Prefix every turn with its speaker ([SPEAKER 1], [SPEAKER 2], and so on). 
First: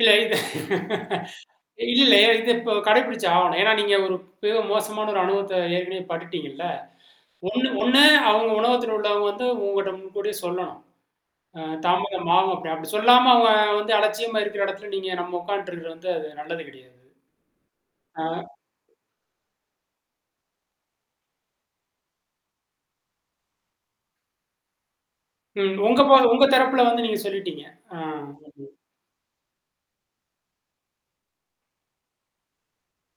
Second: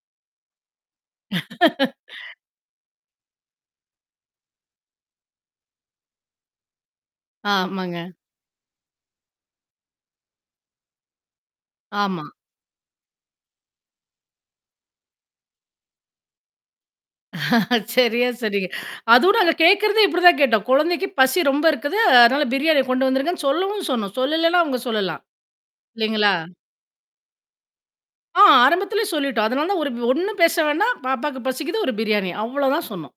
[SPEAKER 1] இல்ல இல்ல, இல்ல. இது இப்போ கடைபிடிச்சாகணும். ஏன்னா, நீங்க ஒரு மிகவும் மோசமான ஒரு அனுபவத்த ஏற்கனவே பட்டுட்டீங்கல்ல. ஒண்ணு ஒண்ணு
[SPEAKER 2] ஆமாங்க.
[SPEAKER 1] அவுங்க உணவகத்தில உள்ளவுங்க வந்து உங்கட்ட முன்கூட்டிய சொல்லணும். ஆ
[SPEAKER 2] ஆமா.
[SPEAKER 1] தாமதம் ஆவும் அப்பிடி, அப்பிடி சொல்லாம அவுங்க வந்து அலட்சியமா இருக்கிற இடத்தில நீங்க நம்ம உட்காண்ட்டு இருக்கிறது வந்து அது நல்லது கிடையாது. ஆ.
[SPEAKER 2] சரியா சொன்னீங்க. அதோட அத கேட்கிறதே இப்பிடி தான் கேட்டோம். குழந்தைக்கு பசி ரொம்ப இருக்குது. அதனால பிரியாணிய கொண்டு வந்துருங்கன்னு சொல்லவும் சொன்னோம். சொல்லலேன்னா அவுங்க சொல்லலாம்.
[SPEAKER 1] ம். உங்க [unintelligible]
[SPEAKER 2] இல்லேங்களா!
[SPEAKER 1] உங்க தரப்பில வந்து நீங்க சொல்லிட்டீங்க. ஆ,
[SPEAKER 2] ஆ,
[SPEAKER 1] சரி.
[SPEAKER 2] ஆரம்பத்திலே சொல்லிட்டோம். அதனால தான் ஒரு வ் ஒண்ணும் பேச வேணாம். பாப்பாவுக்கு பசிக்குது ஒரு பிரியாணி அவ்ளோதான் சொன்னோம்.